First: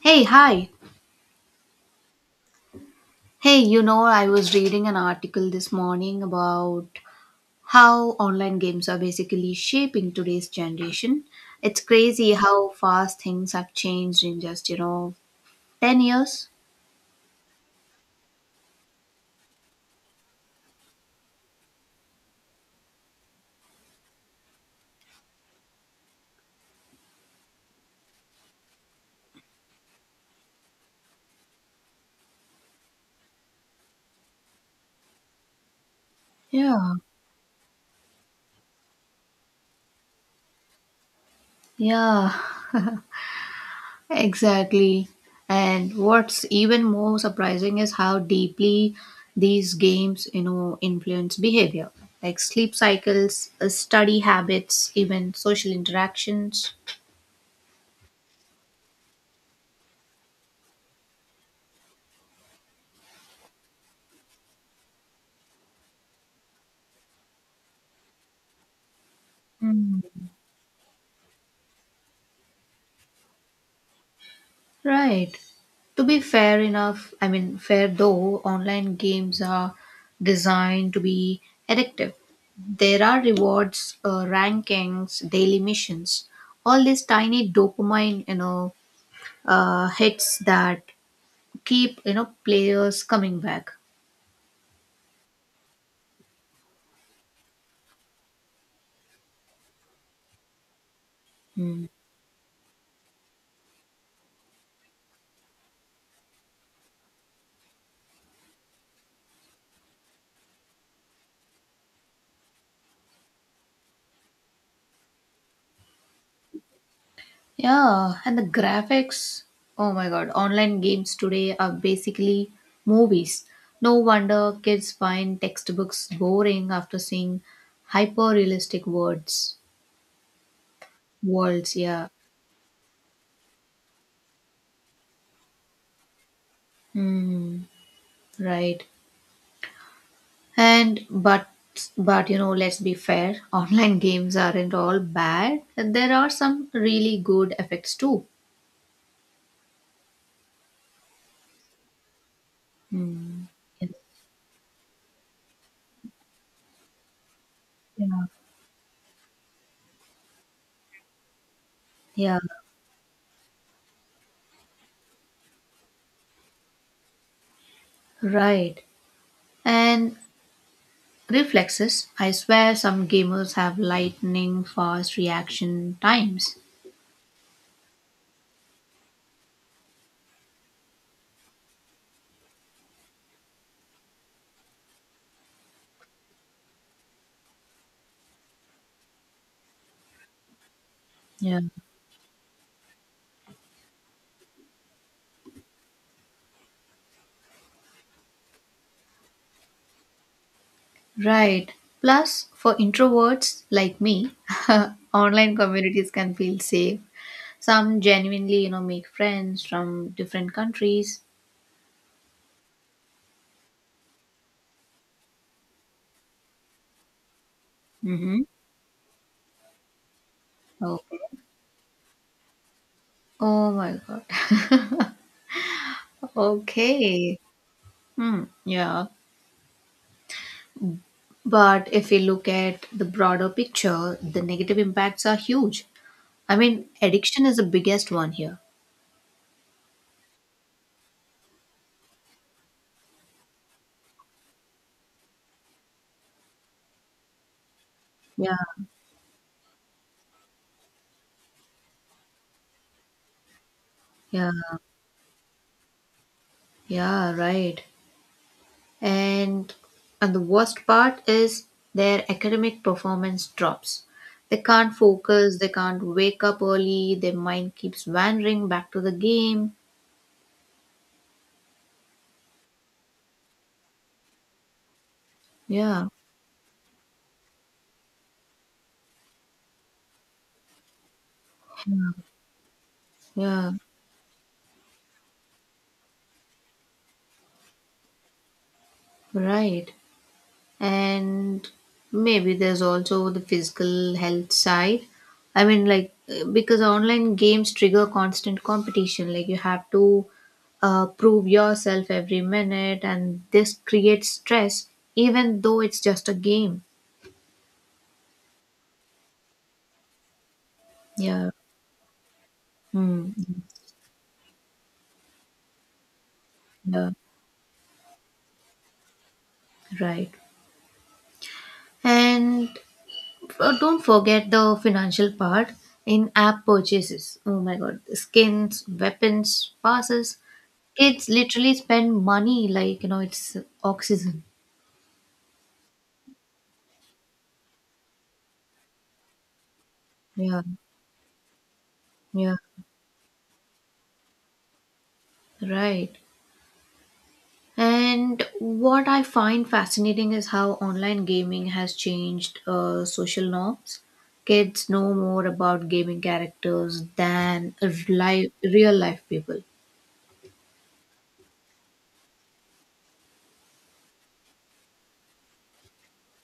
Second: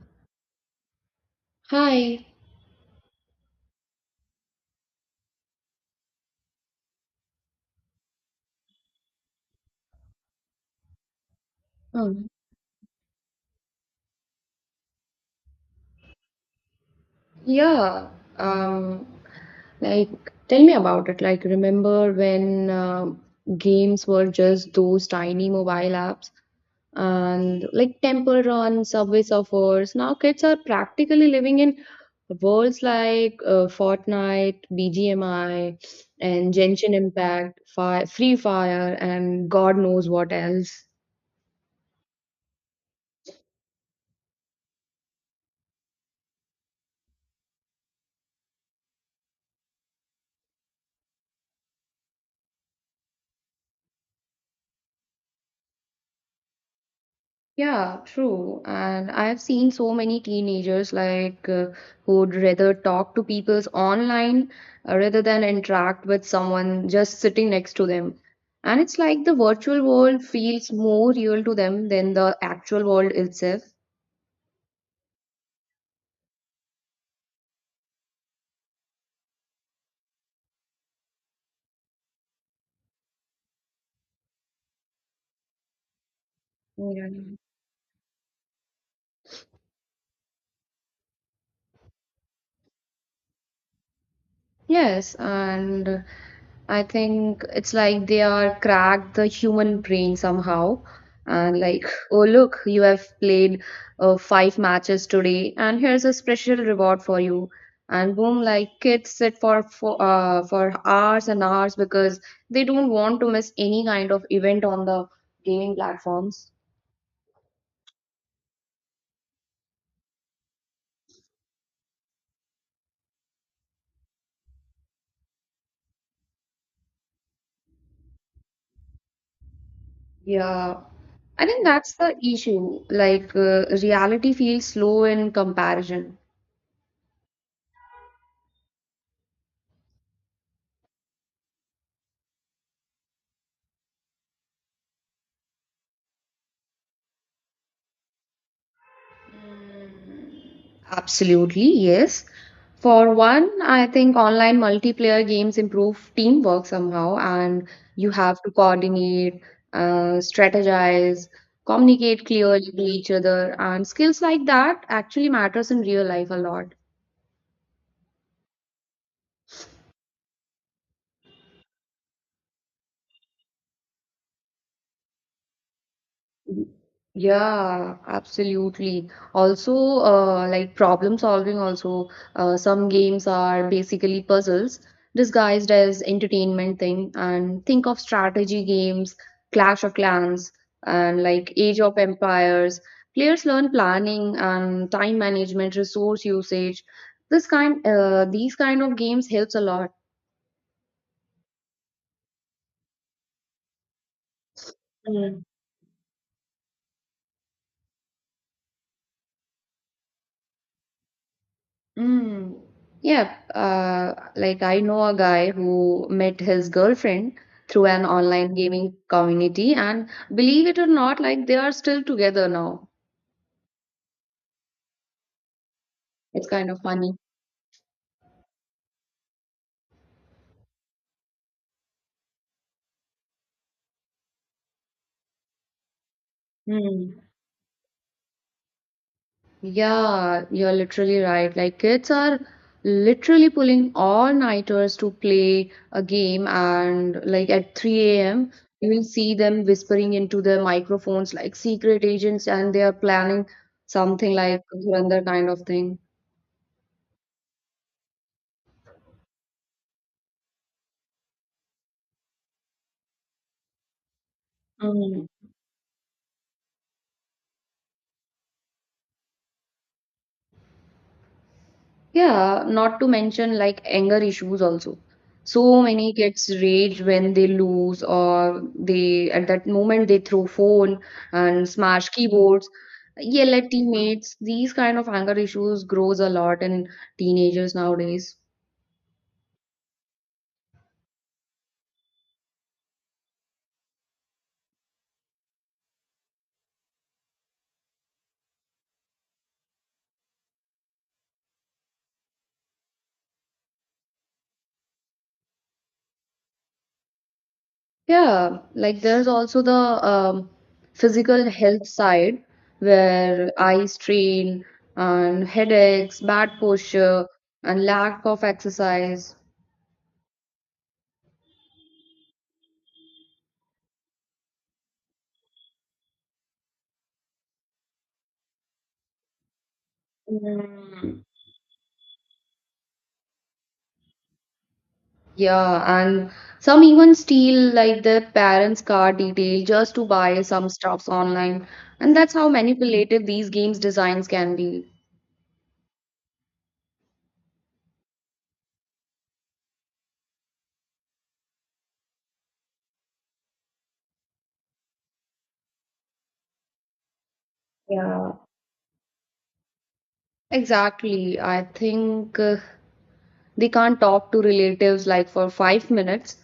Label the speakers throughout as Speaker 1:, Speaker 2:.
Speaker 1: Hey, hi.
Speaker 2: Hi.
Speaker 1: Hey, I was reading an article this morning about how online games are basically shaping today's generation. It's
Speaker 2: Mm.
Speaker 1: crazy how fast things have changed in just, 10 years.
Speaker 2: Yeah. Um, like, tell me about it. Like, remember when games were just those tiny mobile apps and like Temple Run, Subway Surfers? Now kids are practically living in worlds like Fortnite, BGMI, and
Speaker 1: Yeah,
Speaker 2: Genshin Impact, Fi Free Fire, and God knows what else.
Speaker 1: yeah, exactly. And what's even more surprising is how deeply these games, influence behavior, like sleep cycles, study habits, even social interactions.
Speaker 2: Yeah, true. And I've seen so many teenagers like who'd rather talk to people online rather than interact with someone just sitting next to them. And it's like the virtual world feels more real to them than the actual world itself.
Speaker 1: Right. To be fair enough, I mean, fair though, online games are designed to be addictive. There are rewards, rankings, daily missions, all these
Speaker 2: Yeah.
Speaker 1: tiny dopamine, hits that keep, players coming back.
Speaker 2: Yes, and I think it's like they are cracked the human brain somehow. And
Speaker 1: Hmm.
Speaker 2: like, oh look, you have played five matches today, and here's a special reward for you. And boom, like kids sit for hours and hours because they don't want to miss any kind of event on the gaming platforms.
Speaker 1: Yeah, and the graphics. Oh my god, online games today are basically movies. No wonder kids find textbooks boring after seeing hyper realistic words.
Speaker 2: Yeah, I think
Speaker 1: Worlds,
Speaker 2: that's
Speaker 1: yeah.
Speaker 2: the issue. Like, reality feels slow in comparison.
Speaker 1: Hmm, right. And but let's be fair, online games aren't all bad. There are some really good effects too.
Speaker 2: Absolutely, yes. For one,
Speaker 1: Hmm.
Speaker 2: I think online multiplayer games improve teamwork somehow, and you
Speaker 1: Yeah.
Speaker 2: have to coordinate, strategize, communicate
Speaker 1: Yeah.
Speaker 2: clearly to each other, and skills like that actually matters in real life a lot.
Speaker 1: Right. And reflexes. I swear some gamers have lightning fast reaction times.
Speaker 2: Y- Yeah, absolutely. Also, like problem solving, also, some games are basically puzzles disguised as entertainment thing. And think of strategy games, Clash of Clans, and like
Speaker 1: Yeah.
Speaker 2: Age of Empires. Players learn planning and time management, resource usage. These kind of games helps a lot.
Speaker 1: Right. Plus, for introverts like me, online communities can feel safe. Some genuinely, make friends from different countries.
Speaker 2: Mm. Yeah, like I know a guy who met his girlfriend through an
Speaker 1: Mm-hmm.
Speaker 2: online gaming community, and believe it or
Speaker 1: Okay.
Speaker 2: not, like they are still together now.
Speaker 1: Oh my God.
Speaker 2: It's kind of funny.
Speaker 1: Okay. Hmm. Yeah. But if we look at the broader picture, the negative impacts are huge. I mean,
Speaker 2: Hmm.
Speaker 1: addiction is the biggest one here.
Speaker 2: Yeah, you're literally right. Like kids are literally pulling all-nighters to play a game, and like at 3 a.m.,
Speaker 1: Yeah.
Speaker 2: you will see them whispering into their microphones like secret agents, and they are planning something
Speaker 1: Yeah.
Speaker 2: like Dhurandhar kind of thing.
Speaker 1: Yeah, right. And and the worst part is their academic performance drops. They can't
Speaker 2: Mm.
Speaker 1: focus, they can't wake up early, their mind keeps wandering back to the game.
Speaker 2: Yeah, not to mention like anger issues also. So
Speaker 1: Yeah,
Speaker 2: many kids rage when they lose or they at that moment they throw phone and smash keyboards, yell
Speaker 1: yeah,
Speaker 2: at teammates. These kind of anger issues grows a lot in teenagers nowadays.
Speaker 1: right. And maybe there's also the physical health side. I mean, because online games trigger constant competition, like you have to prove yourself every minute and this creates stress even though it's just a game.
Speaker 2: Yeah, like there's also the physical
Speaker 1: Yeah.
Speaker 2: health side where
Speaker 1: Hmm.
Speaker 2: eye strain and headaches, bad
Speaker 1: Yeah,
Speaker 2: posture, and lack of exercise.
Speaker 1: right. And but don't forget the financial part, in app purchases. Oh my god, skins, weapons, passes.
Speaker 2: Mm.
Speaker 1: Kids literally spend money like it's oxygen.
Speaker 2: Yeah, and some even steal like their parents' car detail just to buy
Speaker 1: Yeah,
Speaker 2: some stuffs online. And that's how
Speaker 1: yeah,
Speaker 2: manipulative these games designs can be.
Speaker 1: right. And what I find fascinating is how online gaming has changed social norms. Kids know more about gaming characters than
Speaker 2: Yeah,
Speaker 1: life, real life people.
Speaker 2: exactly. I think they can't talk to relatives like for 5 minutes,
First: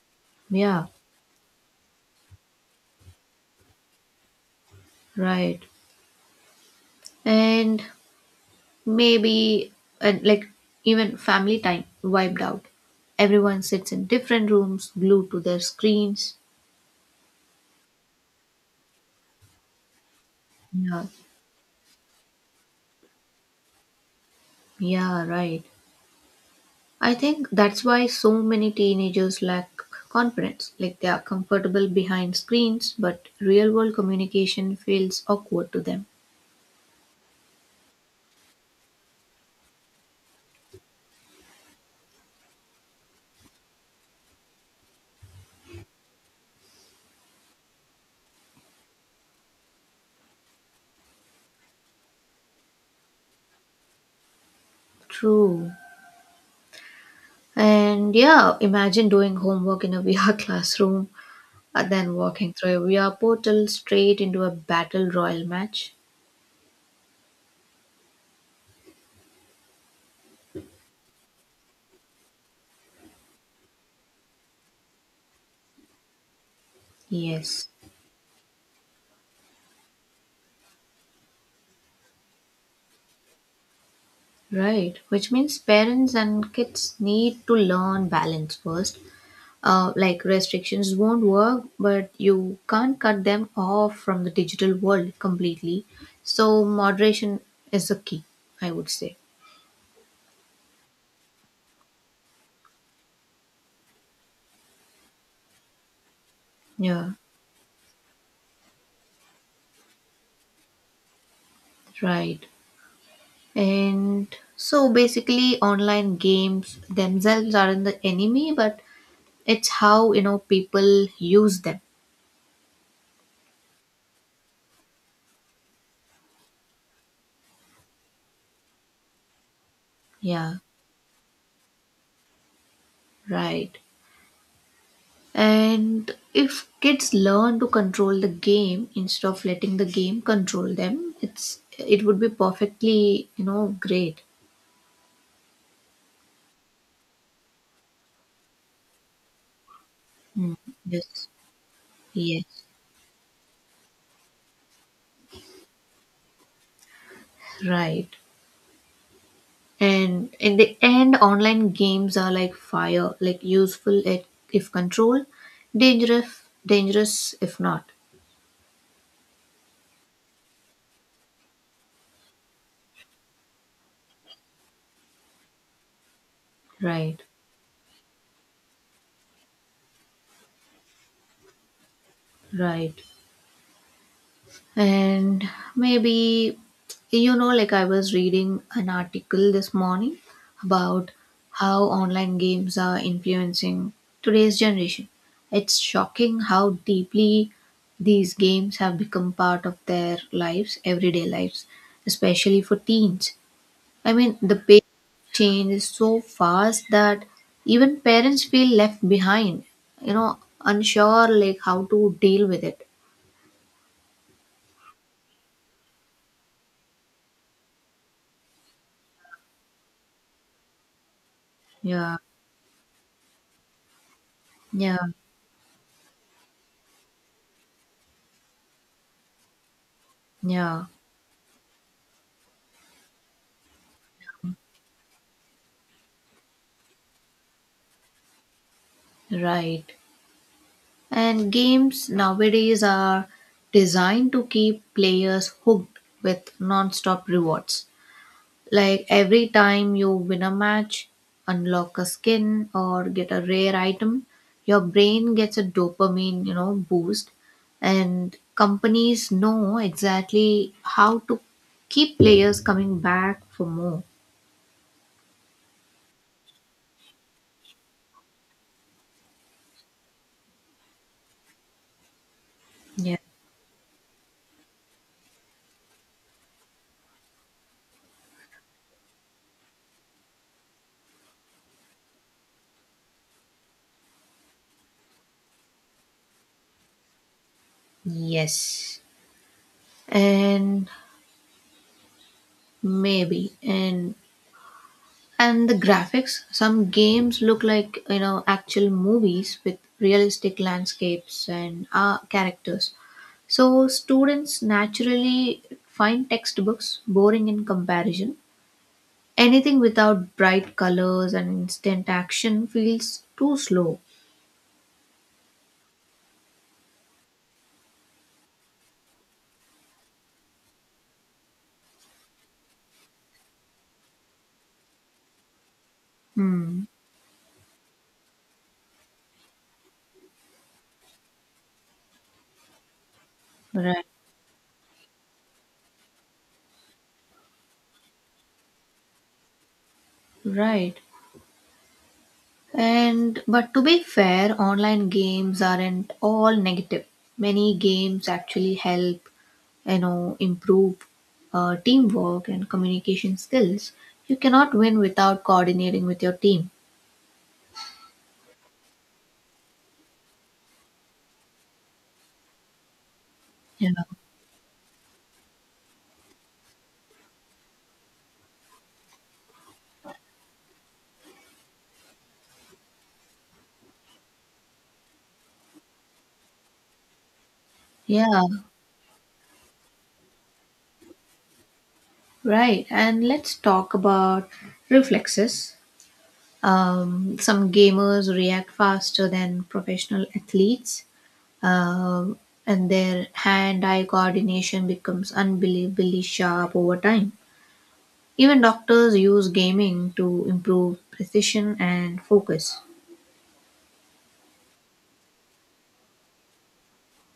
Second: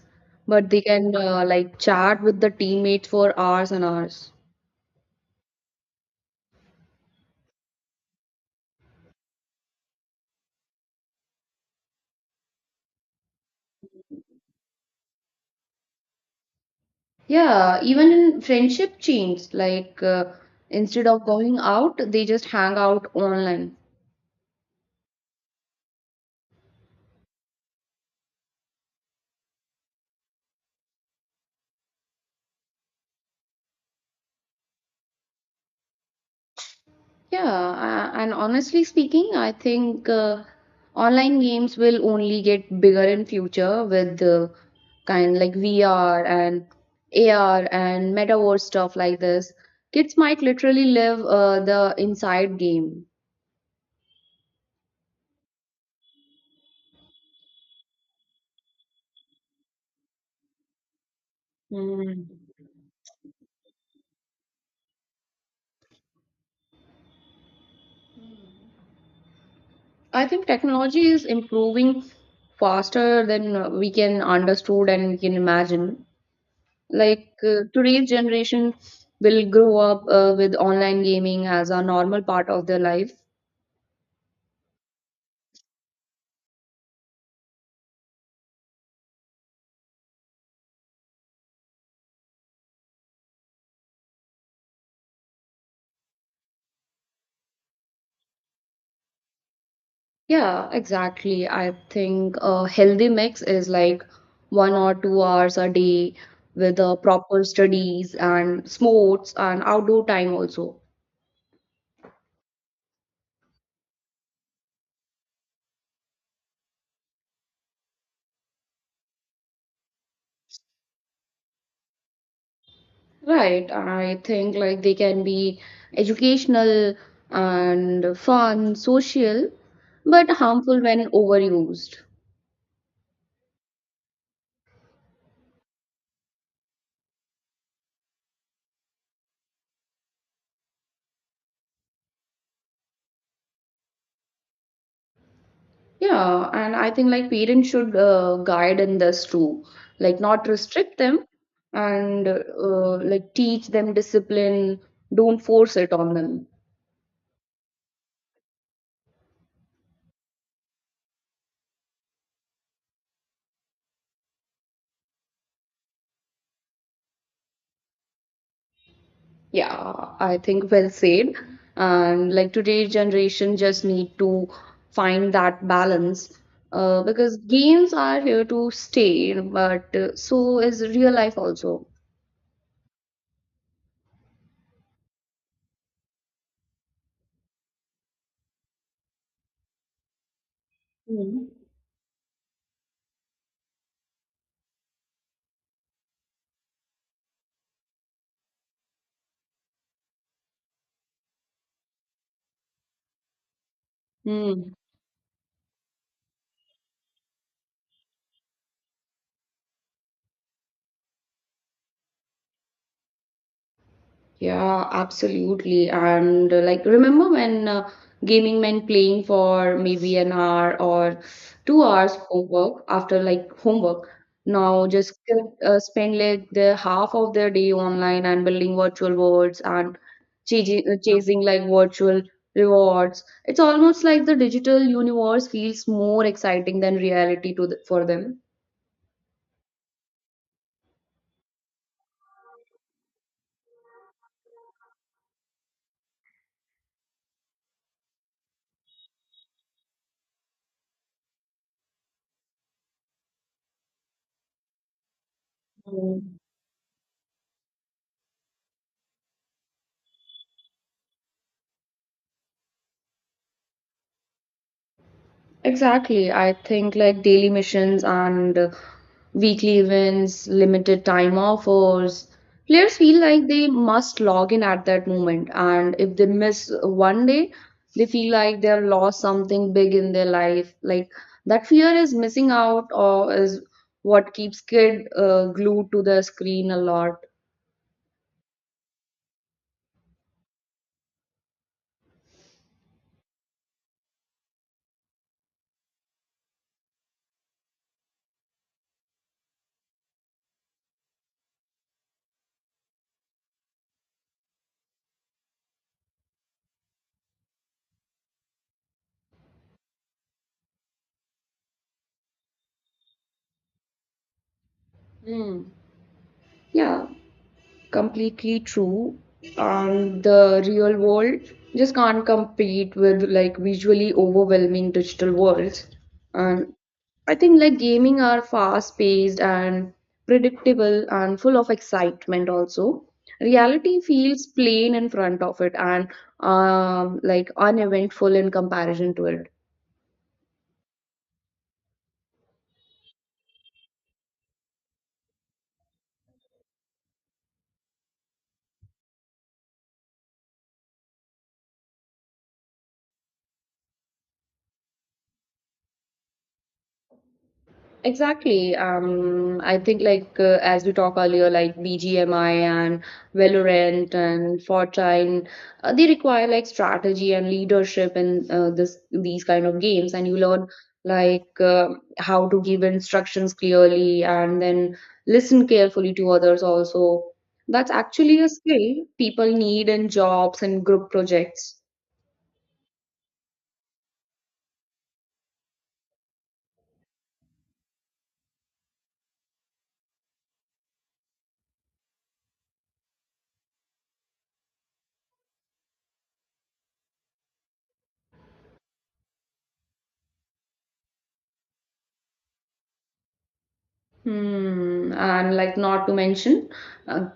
Speaker 2: but they
Speaker 1: Yeah,
Speaker 2: can like chat with the teammates for hours and hours.
Speaker 1: right. And maybe uh, like even family time wiped out, everyone sits in different rooms glued to their screens.
Speaker 2: Yeah, even in friendship chains, like
Speaker 1: Yeah,
Speaker 2: instead of going out, they just hang out online.
Speaker 1: yeah, right. I think that's why so many teenagers lack confidence, like they are comfortable behind screens but real world communication feels awkward to them.
Speaker 2: Yeah, and honestly speaking, I think online games will only get bigger in future with the kind like VR and AR and metaverse stuff like this. Kids might literally live the inside game.
Speaker 1: True. And yeah, imagine doing homework in a VR classroom and then
Speaker 2: Mm.
Speaker 1: walking through a VR portal straight into a battle royal match.
Speaker 2: I think technology is improving faster than we can understood and we can imagine. Like
Speaker 1: Yes.
Speaker 2: today's generation will grow up with online gaming as a normal part of their life.
Speaker 1: Right, which means parents and kids need to learn balance first. Like restrictions won't work, but you can't cut them off from the digital world completely. So, moderation is the key, I would say.
Speaker 2: Yeah, exactly. I think a healthy mix is like 1 or 2 hours a day with the
Speaker 1: Yeah,
Speaker 2: proper studies and sports and outdoor time also.
Speaker 1: right. And so basically, online games themselves aren't the enemy, but it's how people use them.
Speaker 2: Right. I think like they can be educational and fun, social, but
Speaker 1: Yeah,
Speaker 2: harmful when overused.
Speaker 1: right. And if kids learn to control the game instead of letting the game control them, it would be perfectly, great.
Speaker 2: Yeah, and I think like parents should guide in this too, like not restrict them
Speaker 1: Yes.
Speaker 2: and
Speaker 1: Yes.
Speaker 2: like teach them discipline, don't force it on them.
Speaker 1: Right. And in the end, online games are like fire, like useful at, if controlled, dangerous, dangerous if not.
Speaker 2: Yeah, I think well said. And like today's generation just need to find that balance
Speaker 1: Right.
Speaker 2: because games are here to stay, but so is real life also.
Speaker 1: Right. And maybe, I was reading an article this morning about how online games are influencing today's generation. It's shocking how deeply these games have become part of their lives, everyday lives, especially for teens. I mean, the
Speaker 2: Mm.
Speaker 1: pace of change is so fast that even parents feel left behind, unsure like how to deal with it.
Speaker 2: Yeah, absolutely. And like, remember when gaming meant playing for maybe an hour or 2 hours
Speaker 1: Yeah,
Speaker 2: homework after like homework? Now
Speaker 1: yeah,
Speaker 2: just spend like the half of their day online and building virtual worlds and chasing,
Speaker 1: yeah.
Speaker 2: uh, chasing like virtual rewards. It's almost like the digital universe feels more exciting than reality to for
Speaker 1: Right. And games nowadays are designed to keep players hooked with non-stop rewards. Like every time you win a match, unlock a skin or get a rare item, your brain gets a
Speaker 2: them.
Speaker 1: dopamine, boost, and companies know exactly how to keep players coming back for more.
Speaker 2: Exactly. I think like daily missions and weekly events, limited time offers. Players
Speaker 1: Yeah.
Speaker 2: feel like they must log in at that moment, and if they miss one day, they feel like they've lost something big in their life. Like that fear is missing out, or is what keeps kid glued to the screen a lot.
Speaker 1: Yeah. Yes. And and and the graphics, some games look like actual movies with realistic landscapes and characters. So students naturally find textbooks boring in comparison. Anything without bright colors and instant action feels too slow.
Speaker 2: Hmm. Yeah. Completely true, and the real world just can't compete with like visually overwhelming digital worlds. And
Speaker 1: Hmm.
Speaker 2: I think like gaming are fast paced and predictable and full of excitement also. Reality
Speaker 1: Right.
Speaker 2: feels plain in front of it, and like uneventful in comparison to it.
Speaker 1: Right. And but to be fair, online games aren't all negative. Many games actually help, improve teamwork and communication skills. You cannot win without coordinating with your team.
Speaker 2: Exactly. I think like as we talked earlier, like BGMI and
Speaker 1: Yeah.
Speaker 2: Valorant and Fortnite, they require like strategy and leadership in this these kind of games, and you learn like how to give instructions clearly and then listen carefully to others also. That's
Speaker 1: Yeah,
Speaker 2: actually a skill people need in jobs and group projects.
Speaker 1: right. And let's talk about reflexes. Some gamers react faster than professional athletes, um, and their hand eye coordination becomes unbelievably sharp over time. Even doctors use gaming to improve precision and focus.
Speaker 2: Hmm, and like not to mention, uh,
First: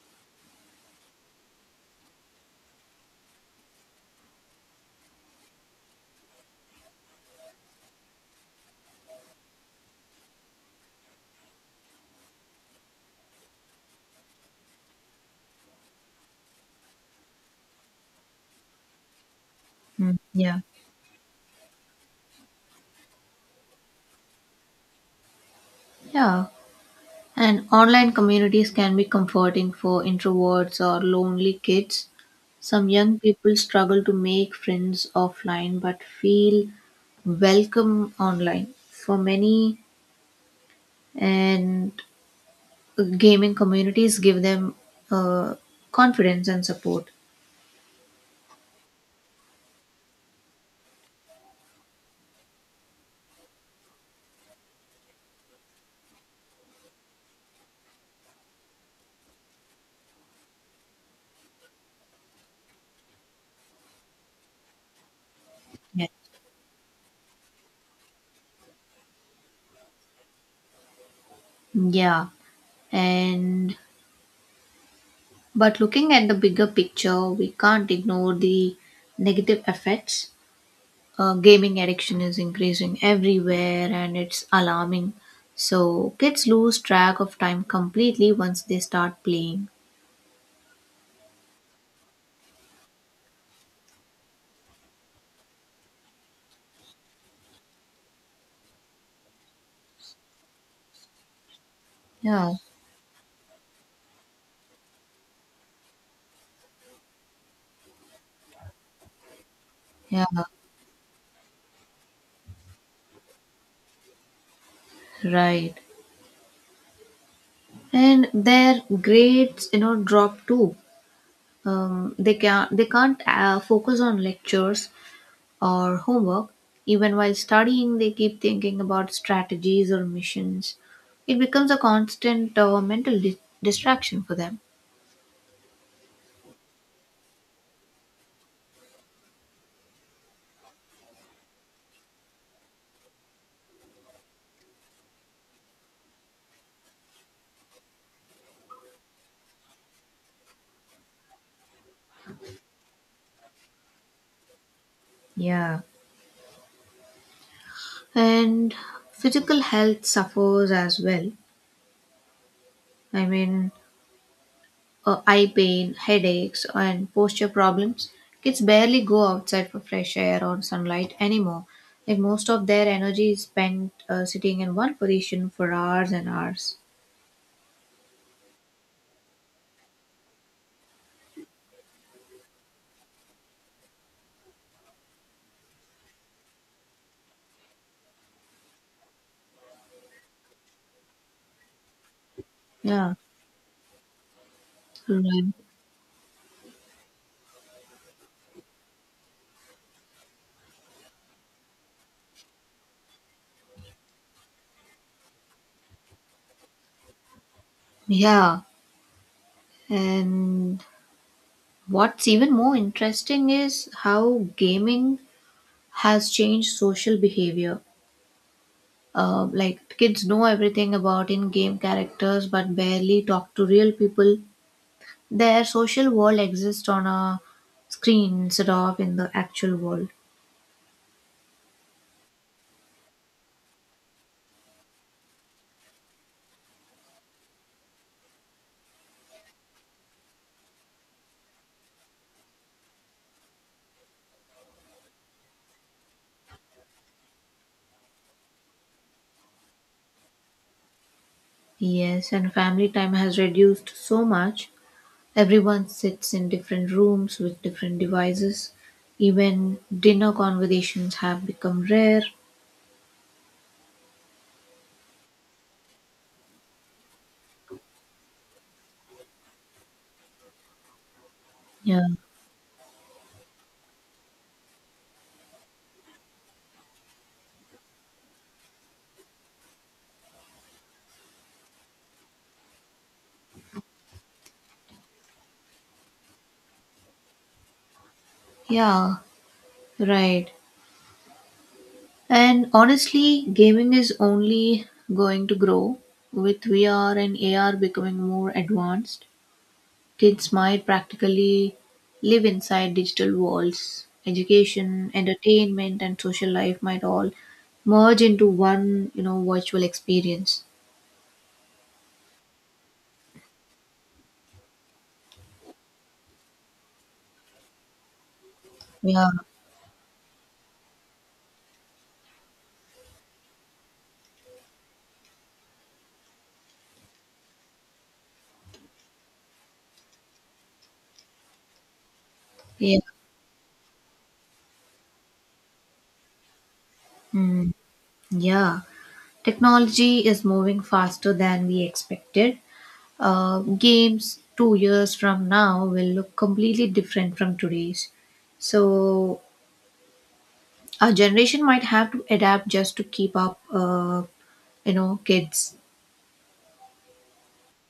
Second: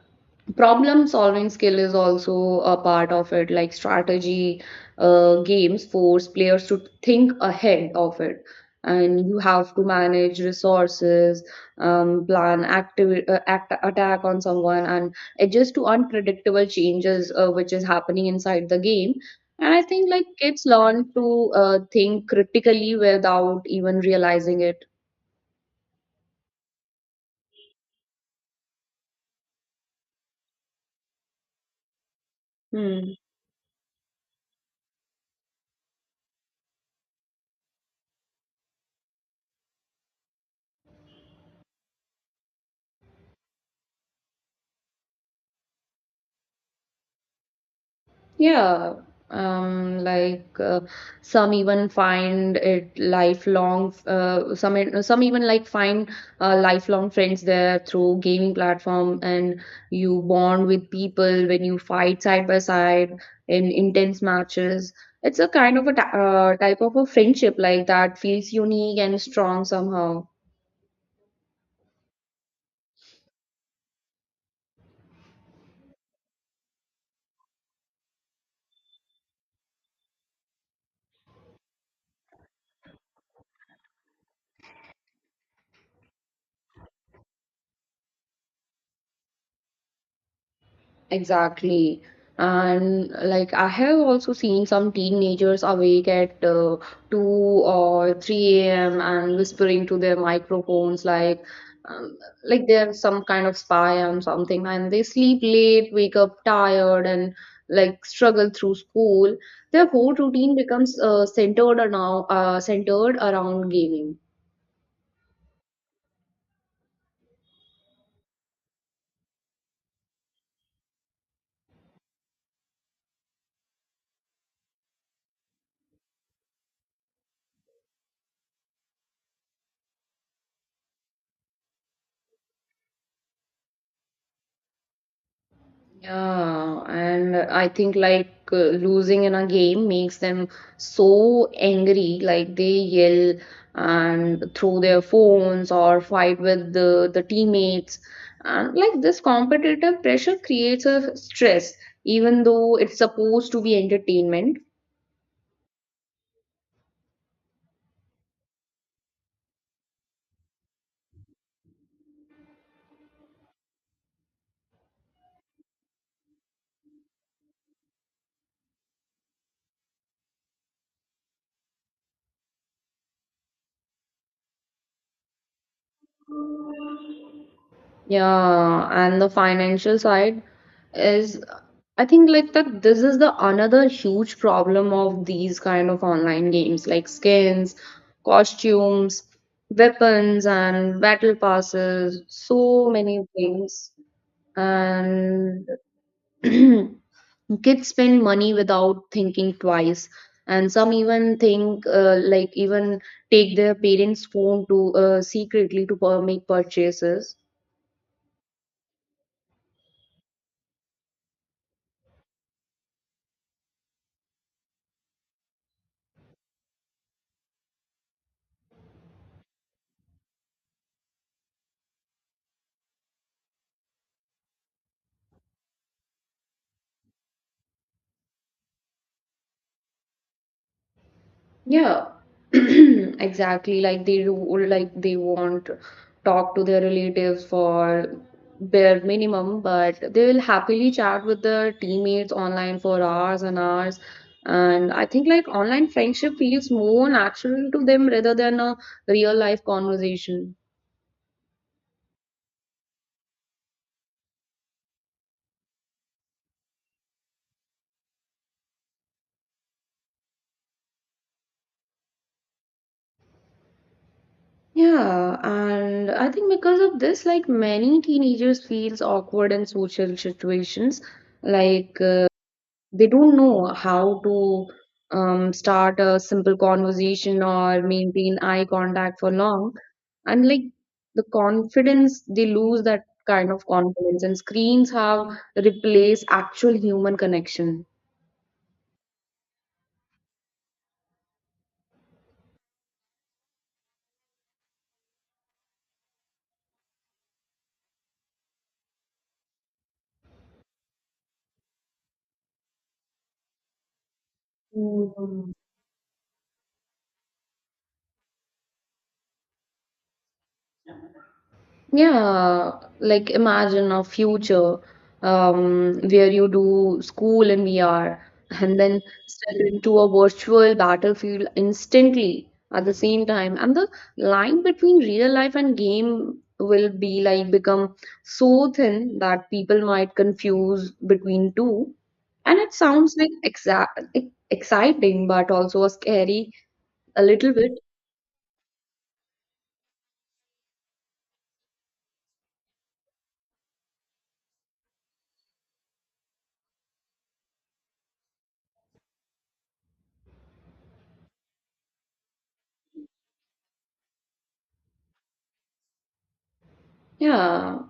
Speaker 2: problem solving skill is also a part of it. Like strategy games force players to think ahead of it, and you have to manage resources, plan active act attack on someone, and adjust to unpredictable changes which is happening inside the game. And I think
Speaker 1: Mm,
Speaker 2: like
Speaker 1: yeah.
Speaker 2: kids learn to think critically without even realizing it.
Speaker 1: Yeah. And online communities can be comforting for introverts or lonely kids. Some young people struggle to make friends offline but feel welcome online. For many, and gaming communities give them uh, confidence and support.
Speaker 2: Yeah, um, like uh, some even find it lifelong. Some even like find lifelong friends there through gaming platform, and you bond with people when you fight side by side in intense matches. It's a kind of a t-
Speaker 1: Yeah.
Speaker 2: uh, type of a friendship like that feels unique and strong somehow.
Speaker 1: Yeah. And but looking at the bigger picture, we can't ignore the negative effects. Gaming addiction is increasing everywhere and it's alarming. So kids lose track of time completely once they start playing.
Speaker 2: Exactly. And like I have also seen some teenagers awake at 2 or 3 a.m. and whispering to their microphones um,
Speaker 1: Yeah,
Speaker 2: like they're some kind of spy or something and they sleep late, wake up tired and like struggle through school. Their whole
Speaker 1: yeah,
Speaker 2: routine becomes centered around gaming.
Speaker 1: right. And their grades, drop too. They can not they can't focus on lectures or homework. Even while studying, they keep thinking about strategies or missions. It becomes a constant mental distraction for them.
Speaker 2: Yeah, and I think like losing in a game makes them so angry, like they yell and throw their phones or fight with the teammates. And like this competitive pressure creates a stress, even though it's supposed to be entertainment.
Speaker 1: Yeah. And physical health suffers as well. I mean, eye pain, headaches, and posture problems. Kids barely go outside for fresh air or sunlight anymore. Like most of their energy is spent sitting in one position for hours and hours.
Speaker 2: Yeah, and the financial side is, I think, like that this is the another huge problem of these kind of online games like skins, costumes, weapons, and battle passes, so
Speaker 1: Yeah.
Speaker 2: many things.
Speaker 1: Right.
Speaker 2: And kids spend money without thinking twice. And some even think, even take their parents' phone to secretly to make purchases.
Speaker 1: Yeah, and what's even more interesting is how gaming has changed social behavior. Like kids know everything about in-game characters but barely talk to real people. Their social world exists on a screen instead of in the actual world.
Speaker 2: Yeah, exactly. Like they do, like they won't talk to their relatives for bare minimum, but they will happily chat with their teammates online for hours and hours. And I think like online friendship feels more natural to them rather than a real life conversation.
Speaker 1: Yes, and family time has reduced so much. Everyone sits in different rooms with different devices. Even dinner conversations have become rare.
Speaker 2: Yeah, and I think because of this, like many teenagers feels awkward in social situations, like
Speaker 1: Yeah.
Speaker 2: they don't know how to start a simple conversation or maintain eye contact for long, and like the confidence they lose that kind of confidence, and screens have replaced actual human connection.
Speaker 1: Yeah, right. And honestly, gaming is only going to grow with VR and AR becoming more advanced. Kids might practically live inside digital worlds. Education, entertainment, and social life might all merge into one, virtual experience.
Speaker 2: Yeah, like imagine a future where you do school in VR and then
Speaker 1: Yeah,
Speaker 2: step into a virtual battlefield instantly at the same time. And the line between real life and game will be like become so thin that people might confuse between two. And it
Speaker 1: yeah,
Speaker 2: sounds like exciting, but also scary a little
Speaker 1: mm,
Speaker 2: bit.
Speaker 1: yeah. Technology is moving faster than we expected, games 2 years from now will look completely different from today's. So our generation might have to adapt just to keep up, kids.
Speaker 2: Yeah.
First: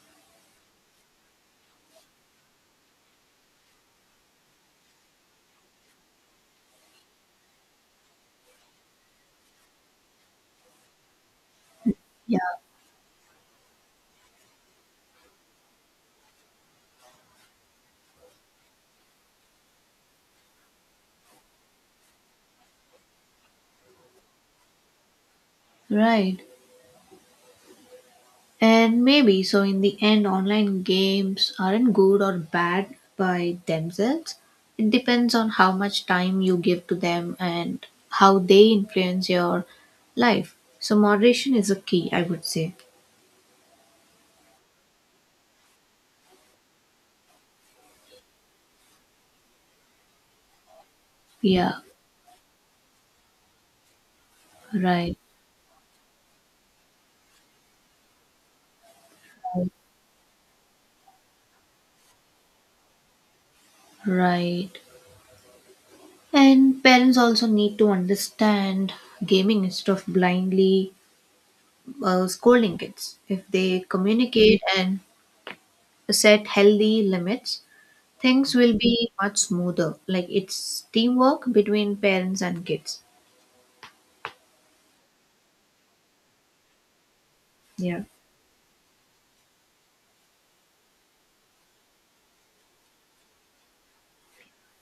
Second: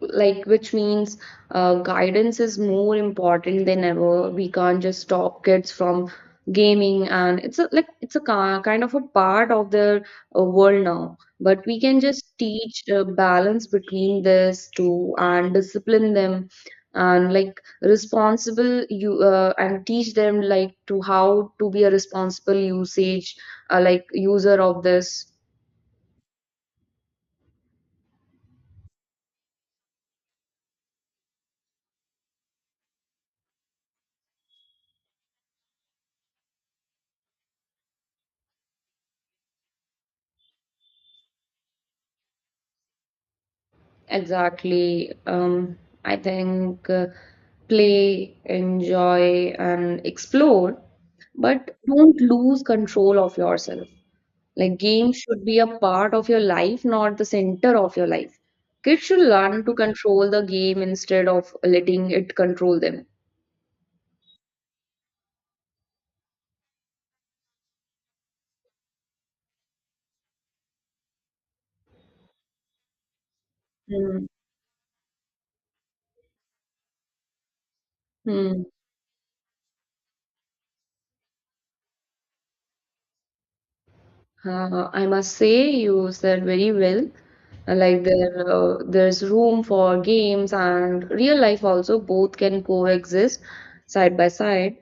Speaker 2: Like which means guidance is more important than ever. We can't just stop kids from gaming, and it's a like it's a ki- kind of a part of their world now, but we can just
Speaker 1: Yeah,
Speaker 2: teach a balance between this two and discipline them and like responsible you and teach them like to how to be a responsible usage, like user of this.
Speaker 1: right. And maybe so in the end, online games aren't good or bad by themselves. It depends on how much time you give to them and how they influence your life. So moderation is a key, I would say.
Speaker 2: Exactly. I think play, enjoy, and explore,
Speaker 1: Yeah,
Speaker 2: but don't lose control of yourself. Like,
Speaker 1: right.
Speaker 2: games should be a part of your life, not the center of your life. Kids should learn to control the game instead of letting it control them.
Speaker 1: Right. And parents also need to understand gaming instead of blindly scolding kids. If they
Speaker 2: Hmm.
Speaker 1: communicate and set healthy limits, things
Speaker 2: Hmm.
Speaker 1: will be much smoother. Like it's teamwork between parents and kids.
Speaker 2: I must say, you said very well. Uh,
Speaker 1: Yeah.
Speaker 2: Like there, uh, there's room for games and real life also. Both can coexist side by side.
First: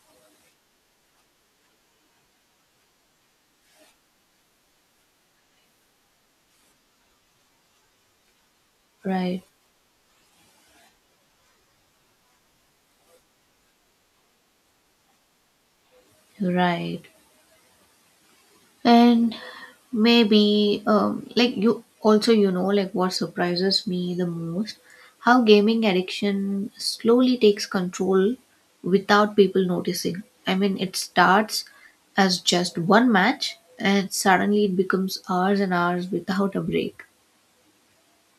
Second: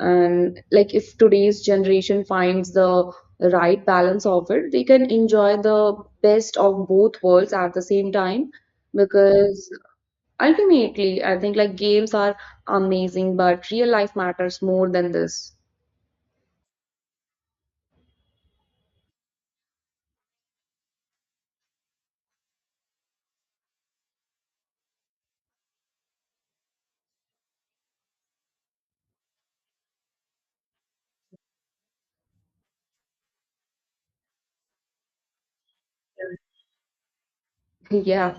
Speaker 2: And like if today's generation finds the right balance of it, they can enjoy the best of both worlds at the same time.
Speaker 1: Right.
Speaker 2: Because ultimately, I think like games are amazing, but real life matters more than this.
Speaker 1: Right. And maybe, like you also, you know, like what surprises me the most, how gaming addiction slowly takes control without people noticing. I mean, it starts as just one match and suddenly it becomes hours and hours without a break.
Speaker 2: Yeah,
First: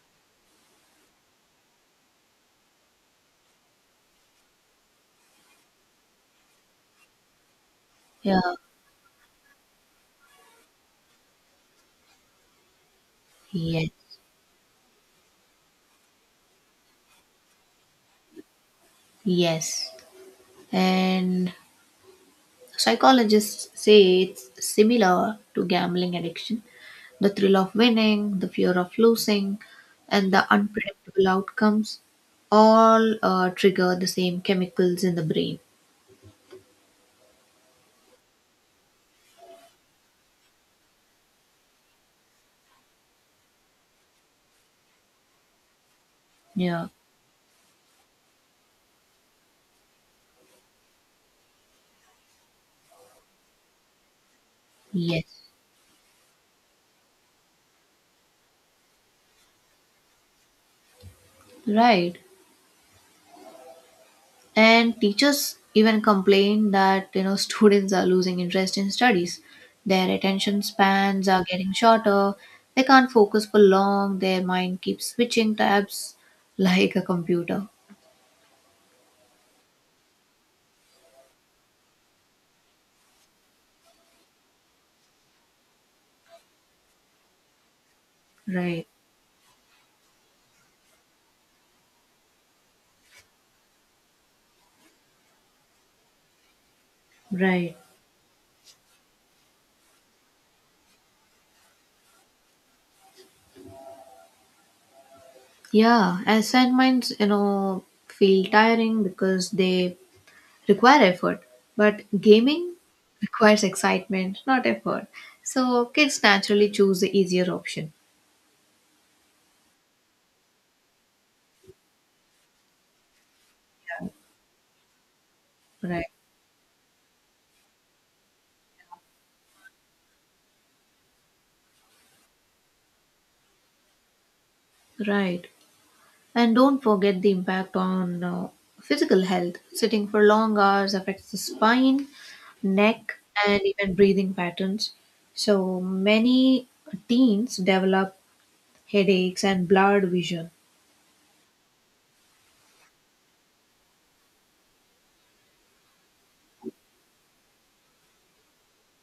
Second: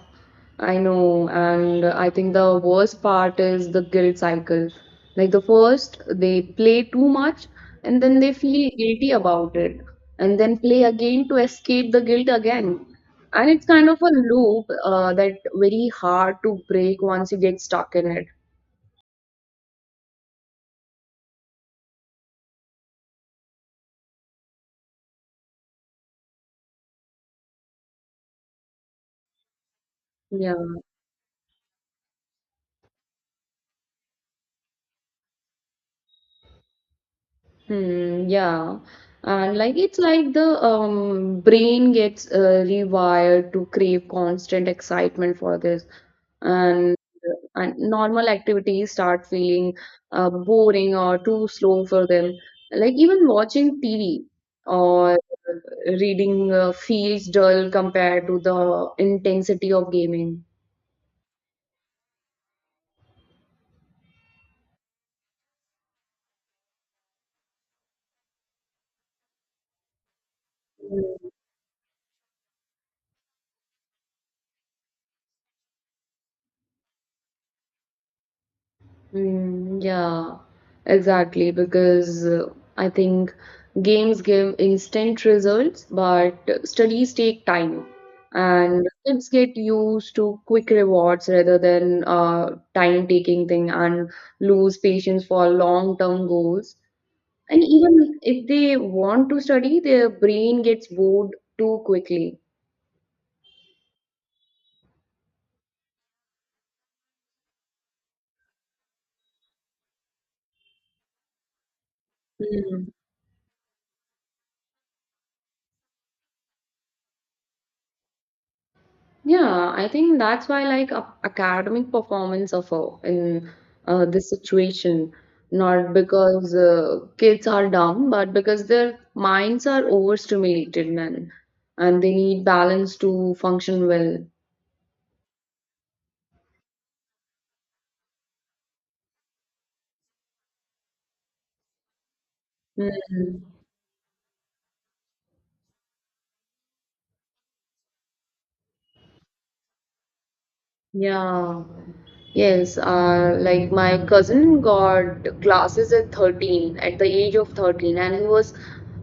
Speaker 2: I know. And I think the worst part is the guilt cycle. Like the first, they play too much and then they
Speaker 1: Yeah.
Speaker 2: feel guilty about it and then play again to escape the guilt again. And it's kind of a
Speaker 1: Yes.
Speaker 2: loop that very hard to break once you get stuck in it.
Speaker 1: Yes. And psychologists say it's similar to gambling addiction, the thrill of winning, the fear of losing, and the
Speaker 2: Yeah.
Speaker 1: unpredictable outcomes all trigger the same chemicals in the brain.
Speaker 2: Hmm, yeah. And like it's like the brain gets rewired to crave constant excitement for this,
Speaker 1: Yeah.
Speaker 2: and and normal activities start feeling boring or too slow for them. Like even watching TV or
Speaker 1: Yes.
Speaker 2: reading feels dull compared to the intensity of gaming.
Speaker 1: Right. And teachers even complain that, students are losing interest in studies. Their attention spans are getting shorter. They can't focus for long. Their mind keeps switching tabs like a computer.
Speaker 2: Mm, yeah, exactly. Because I think games give instant results, but studies take time, and
Speaker 1: Right.
Speaker 2: kids get used to quick rewards rather than time-taking thing and lose patience for long-term goals. And
Speaker 1: Right.
Speaker 2: even if they want to study, their brain gets bored too quickly.
Speaker 1: Yeah, assignments, feel tiring because they require effort. But gaming requires excitement, not effort. So kids naturally choose the easier option.
Speaker 2: Yeah, I think that's why like a academic performance suffer in
Speaker 1: Yeah.
Speaker 2: this situation, not
Speaker 1: Right.
Speaker 2: because kids are dumb, but because their minds are overstimulated and they need balance to function well.
Speaker 1: Right. And don't forget the impact on physical health. Sitting for long hours affects the spine, neck,
Speaker 2: Hmm.
Speaker 1: and even breathing patterns. So many teens develop headaches and blurred vision.
Speaker 2: Yeah. Yes, like my cousin got classes at 13, at the age of 13, and he was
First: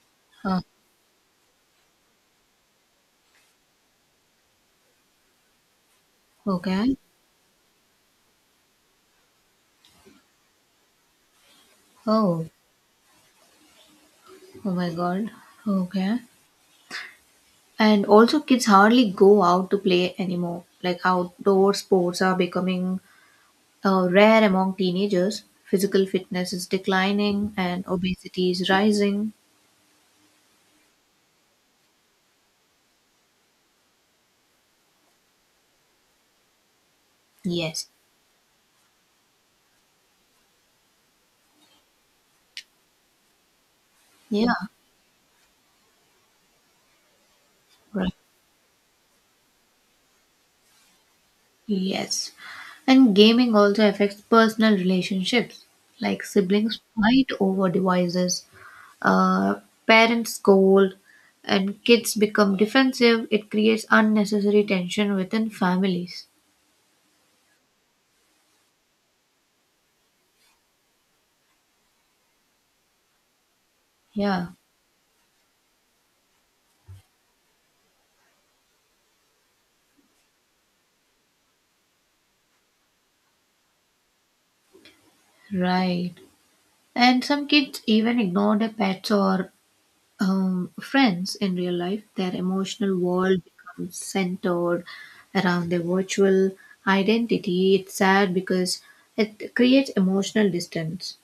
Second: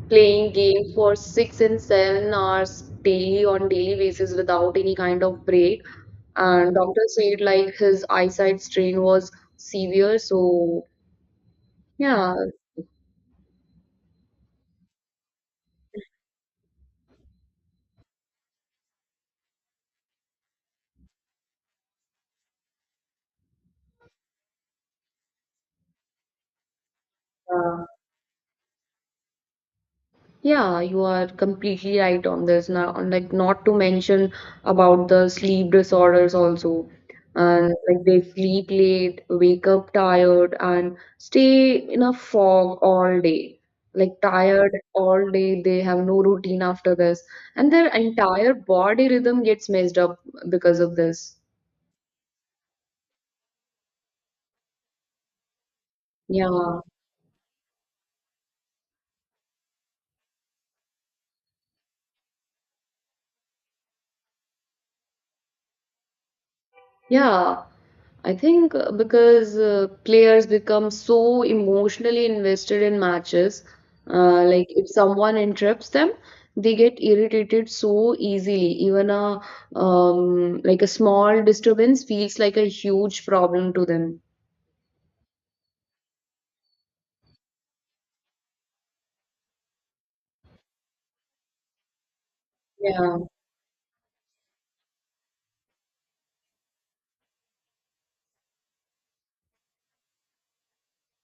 Speaker 2: playing
Speaker 1: Huh.
Speaker 2: games for 6 and 7 hours daily on daily basis without any kind of break. And
Speaker 1: Okay.
Speaker 2: doctor said like his eyesight strain was severe, so yeah,
Speaker 1: Oh, oh my God. Okay. And also, kids hardly go out to play anymore. Like outdoor sports are becoming rare among teenagers. Physical fitness is declining
Speaker 2: uh,
Speaker 1: and obesity is rising.
Speaker 2: yeah, you are completely right on this now, and like not to mention about the sleep disorders also. And
Speaker 1: Yes.
Speaker 2: like they sleep late, wake up tired, and stay in a fog all day. Like
Speaker 1: Yeah.
Speaker 2: tired all day, they have no routine after this, and their
Speaker 1: Right.
Speaker 2: entire body rhythm gets messed up because of this.
Speaker 1: Yes. And gaming also affects personal relationships, like siblings
Speaker 2: Yeah,
Speaker 1: fight over devices, uh, parents scold, and kids become defensive. It creates unnecessary tension within families.
Speaker 2: yeah. I think because players become so emotionally invested in matches,
Speaker 1: Yeah,
Speaker 2: like if someone interrupts them, they get irritated so easily. Even a like a small disturbance feels like a huge problem to them.
Speaker 1: right. And some kids even ignore their pets or friends in real life, their emotional
Speaker 2: Yeah.
Speaker 1: world becomes centered around their virtual identity. It's sad because it creates emotional distance.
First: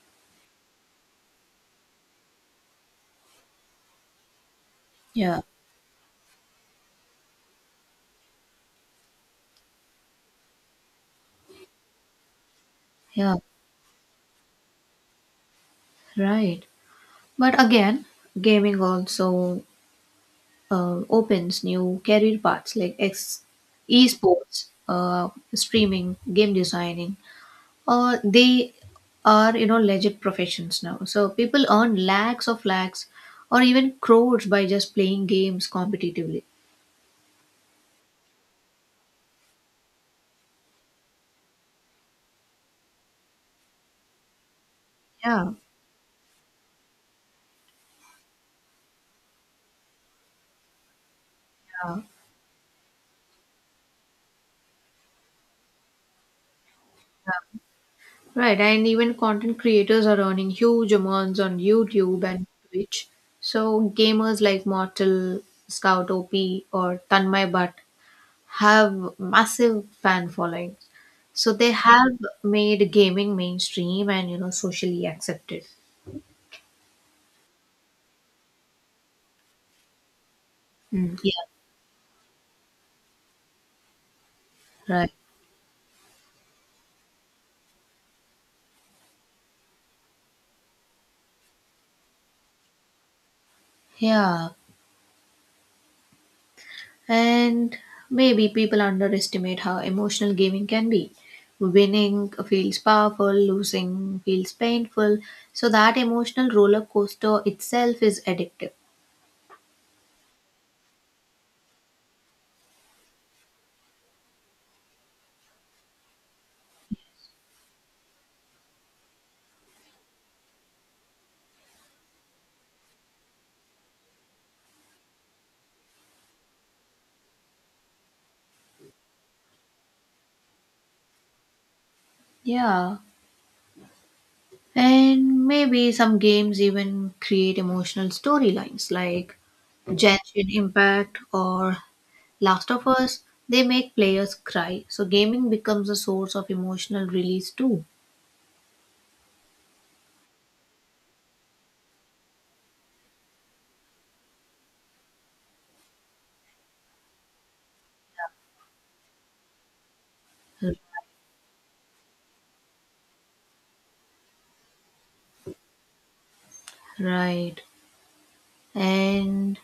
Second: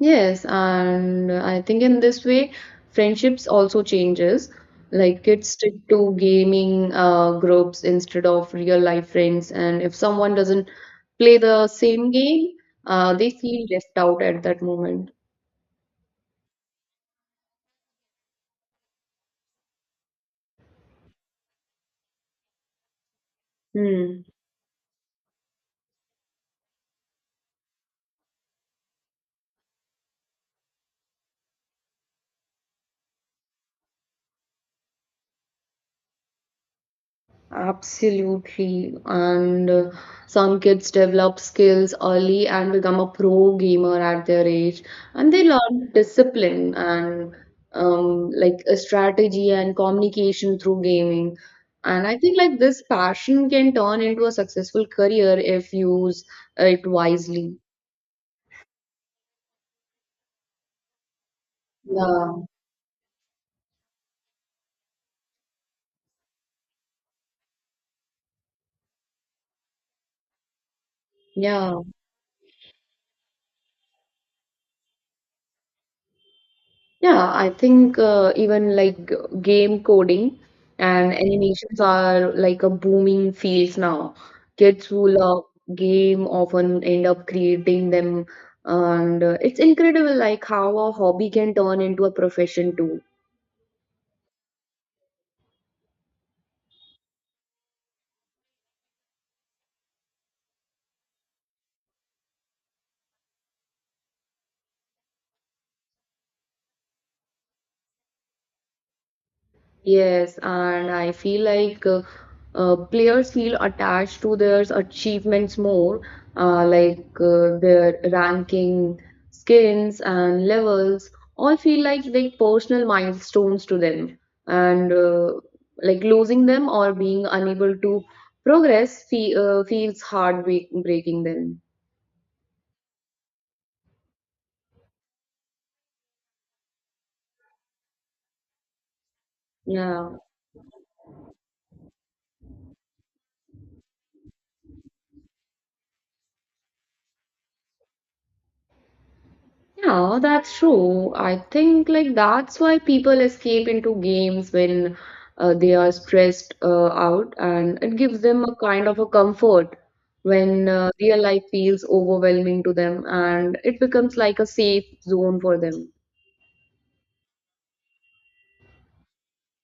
Speaker 2: Yes, and I think in this way, friendships also changes. Like
Speaker 1: Yeah,
Speaker 2: kids stick to gaming groups instead of real life friends, and if someone doesn't play the same game, they
Speaker 1: yeah,
Speaker 2: feel left out at that moment.
Speaker 1: right. But again, gaming also opens new career paths like
Speaker 2: Hmm.
Speaker 1: esports, streaming, game designing, they are legit professions now, so people earn lakhs of lakhs or even crores by just playing games competitively.
Speaker 2: Absolutely. And some kids develop skills early and become a pro gamer at their age. And they
Speaker 1: Yeah,
Speaker 2: learn discipline and like a strategy and communication through gaming.
Speaker 1: yeah.
Speaker 2: And I think like this passion can turn into a successful career if used it wisely.
Speaker 1: Right. And even content creators are earning huge amounts on YouTube
Speaker 2: Yeah.
Speaker 1: and Twitch, so gamers like Mortal, Scout OP, or Tanmay Butt have massive fan followings, so they
Speaker 2: Yeah.
Speaker 1: have made gaming mainstream and socially accepted.
Speaker 2: Yeah, I think even like game coding and
Speaker 1: Mm, yeah,
Speaker 2: animations are like a booming fields now. Kids who
Speaker 1: right,
Speaker 2: love game often end up creating them, and it's incredible like how a hobby can turn into a profession too.
Speaker 1: yeah. And maybe people underestimate how emotional gaming can be. Winning feels powerful, losing feels painful. So that emotional roller coaster itself is addictive.
Speaker 2: Yes, and I feel like players feel attached to their achievements more, like their ranking, skins, and levels all feel like personal milestones to them. And like losing them or being unable to progress fe feels heartbreaking then.
Speaker 1: Yeah. And maybe some games even create emotional storylines like
Speaker 2: Yeah.
Speaker 1: Genshin Impact or Last of Us. They make players cry. So gaming becomes a source of emotional release too.
Speaker 2: Yeah, that's true. I think like that's why people escape into games when they are stressed out, and it gives them a kind of a comfort when real life feels overwhelming to them, and it becomes like a safe zone for them.
Speaker 1: Right. And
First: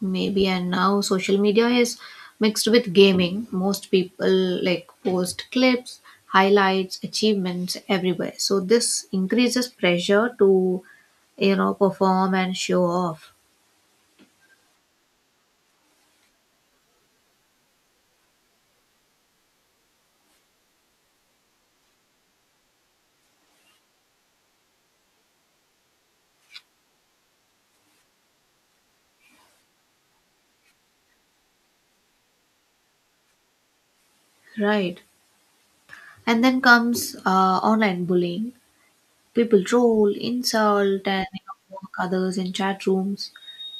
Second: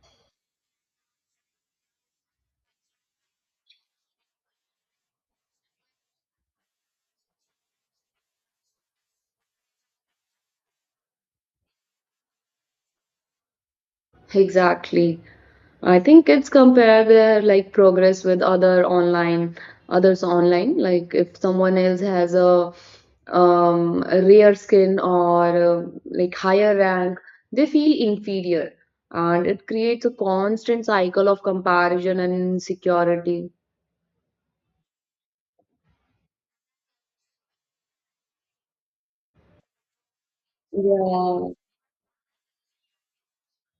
Speaker 1: and now social media is mixed with gaming, most people like post clips, highlights, achievements everywhere, so this increases pressure to perform and show off.
Speaker 2: Exactly. I think kids compare their like progress with others online. Like if someone else has a rare skin or like higher rank, they feel inferior, and it creates a constant cycle of comparison and insecurity.
Speaker 1: Right. And then comes online bullying, people troll, insult, and
Speaker 2: Yeah.
Speaker 1: mock others in chat rooms.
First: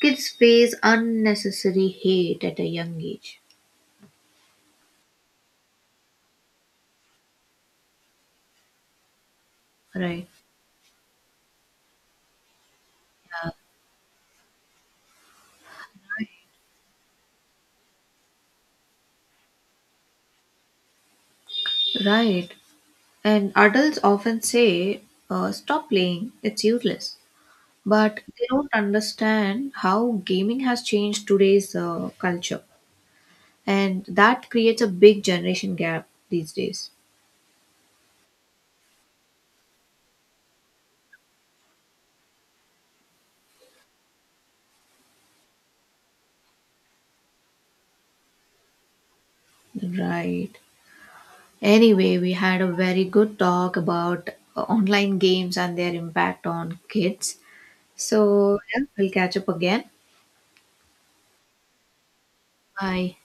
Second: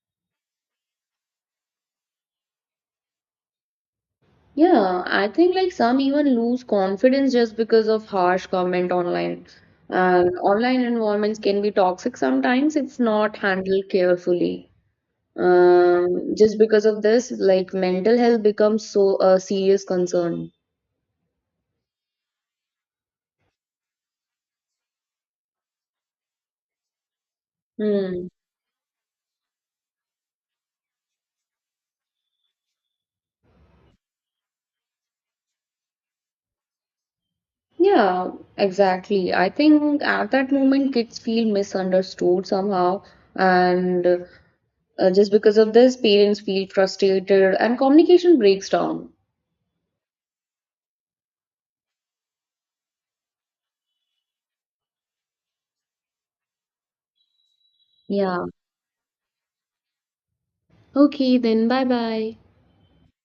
Speaker 1: Kids face unnecessary hate at a young age.
Speaker 2: Yeah, I think like some even lose confidence just because of harsh comment online.
Speaker 1: Right.
Speaker 2: And online environments can be toxic sometimes if not
Speaker 1: Uh,
Speaker 2: handled carefully. Just because of this, like mental health becomes so a serious concern.
Speaker 1: right. And adults often say, stop playing, it's useless. But
Speaker 2: Hmm.
Speaker 1: they don't understand how gaming has changed today's culture. And that creates a big generation gap these days.
Speaker 2: Yeah, exactly. I think at that moment, kids feel misunderstood somehow, and just because of this, parents feel frustrated, and communication breaks down.
Speaker 1: Right. Anyway, we had a very good talk about online games and their impact on kids.
Speaker 2: Yeah.
Speaker 1: So, yeah, we'll catch up again.
Speaker 2: Okay, then bye bye.
Speaker 1: Bye.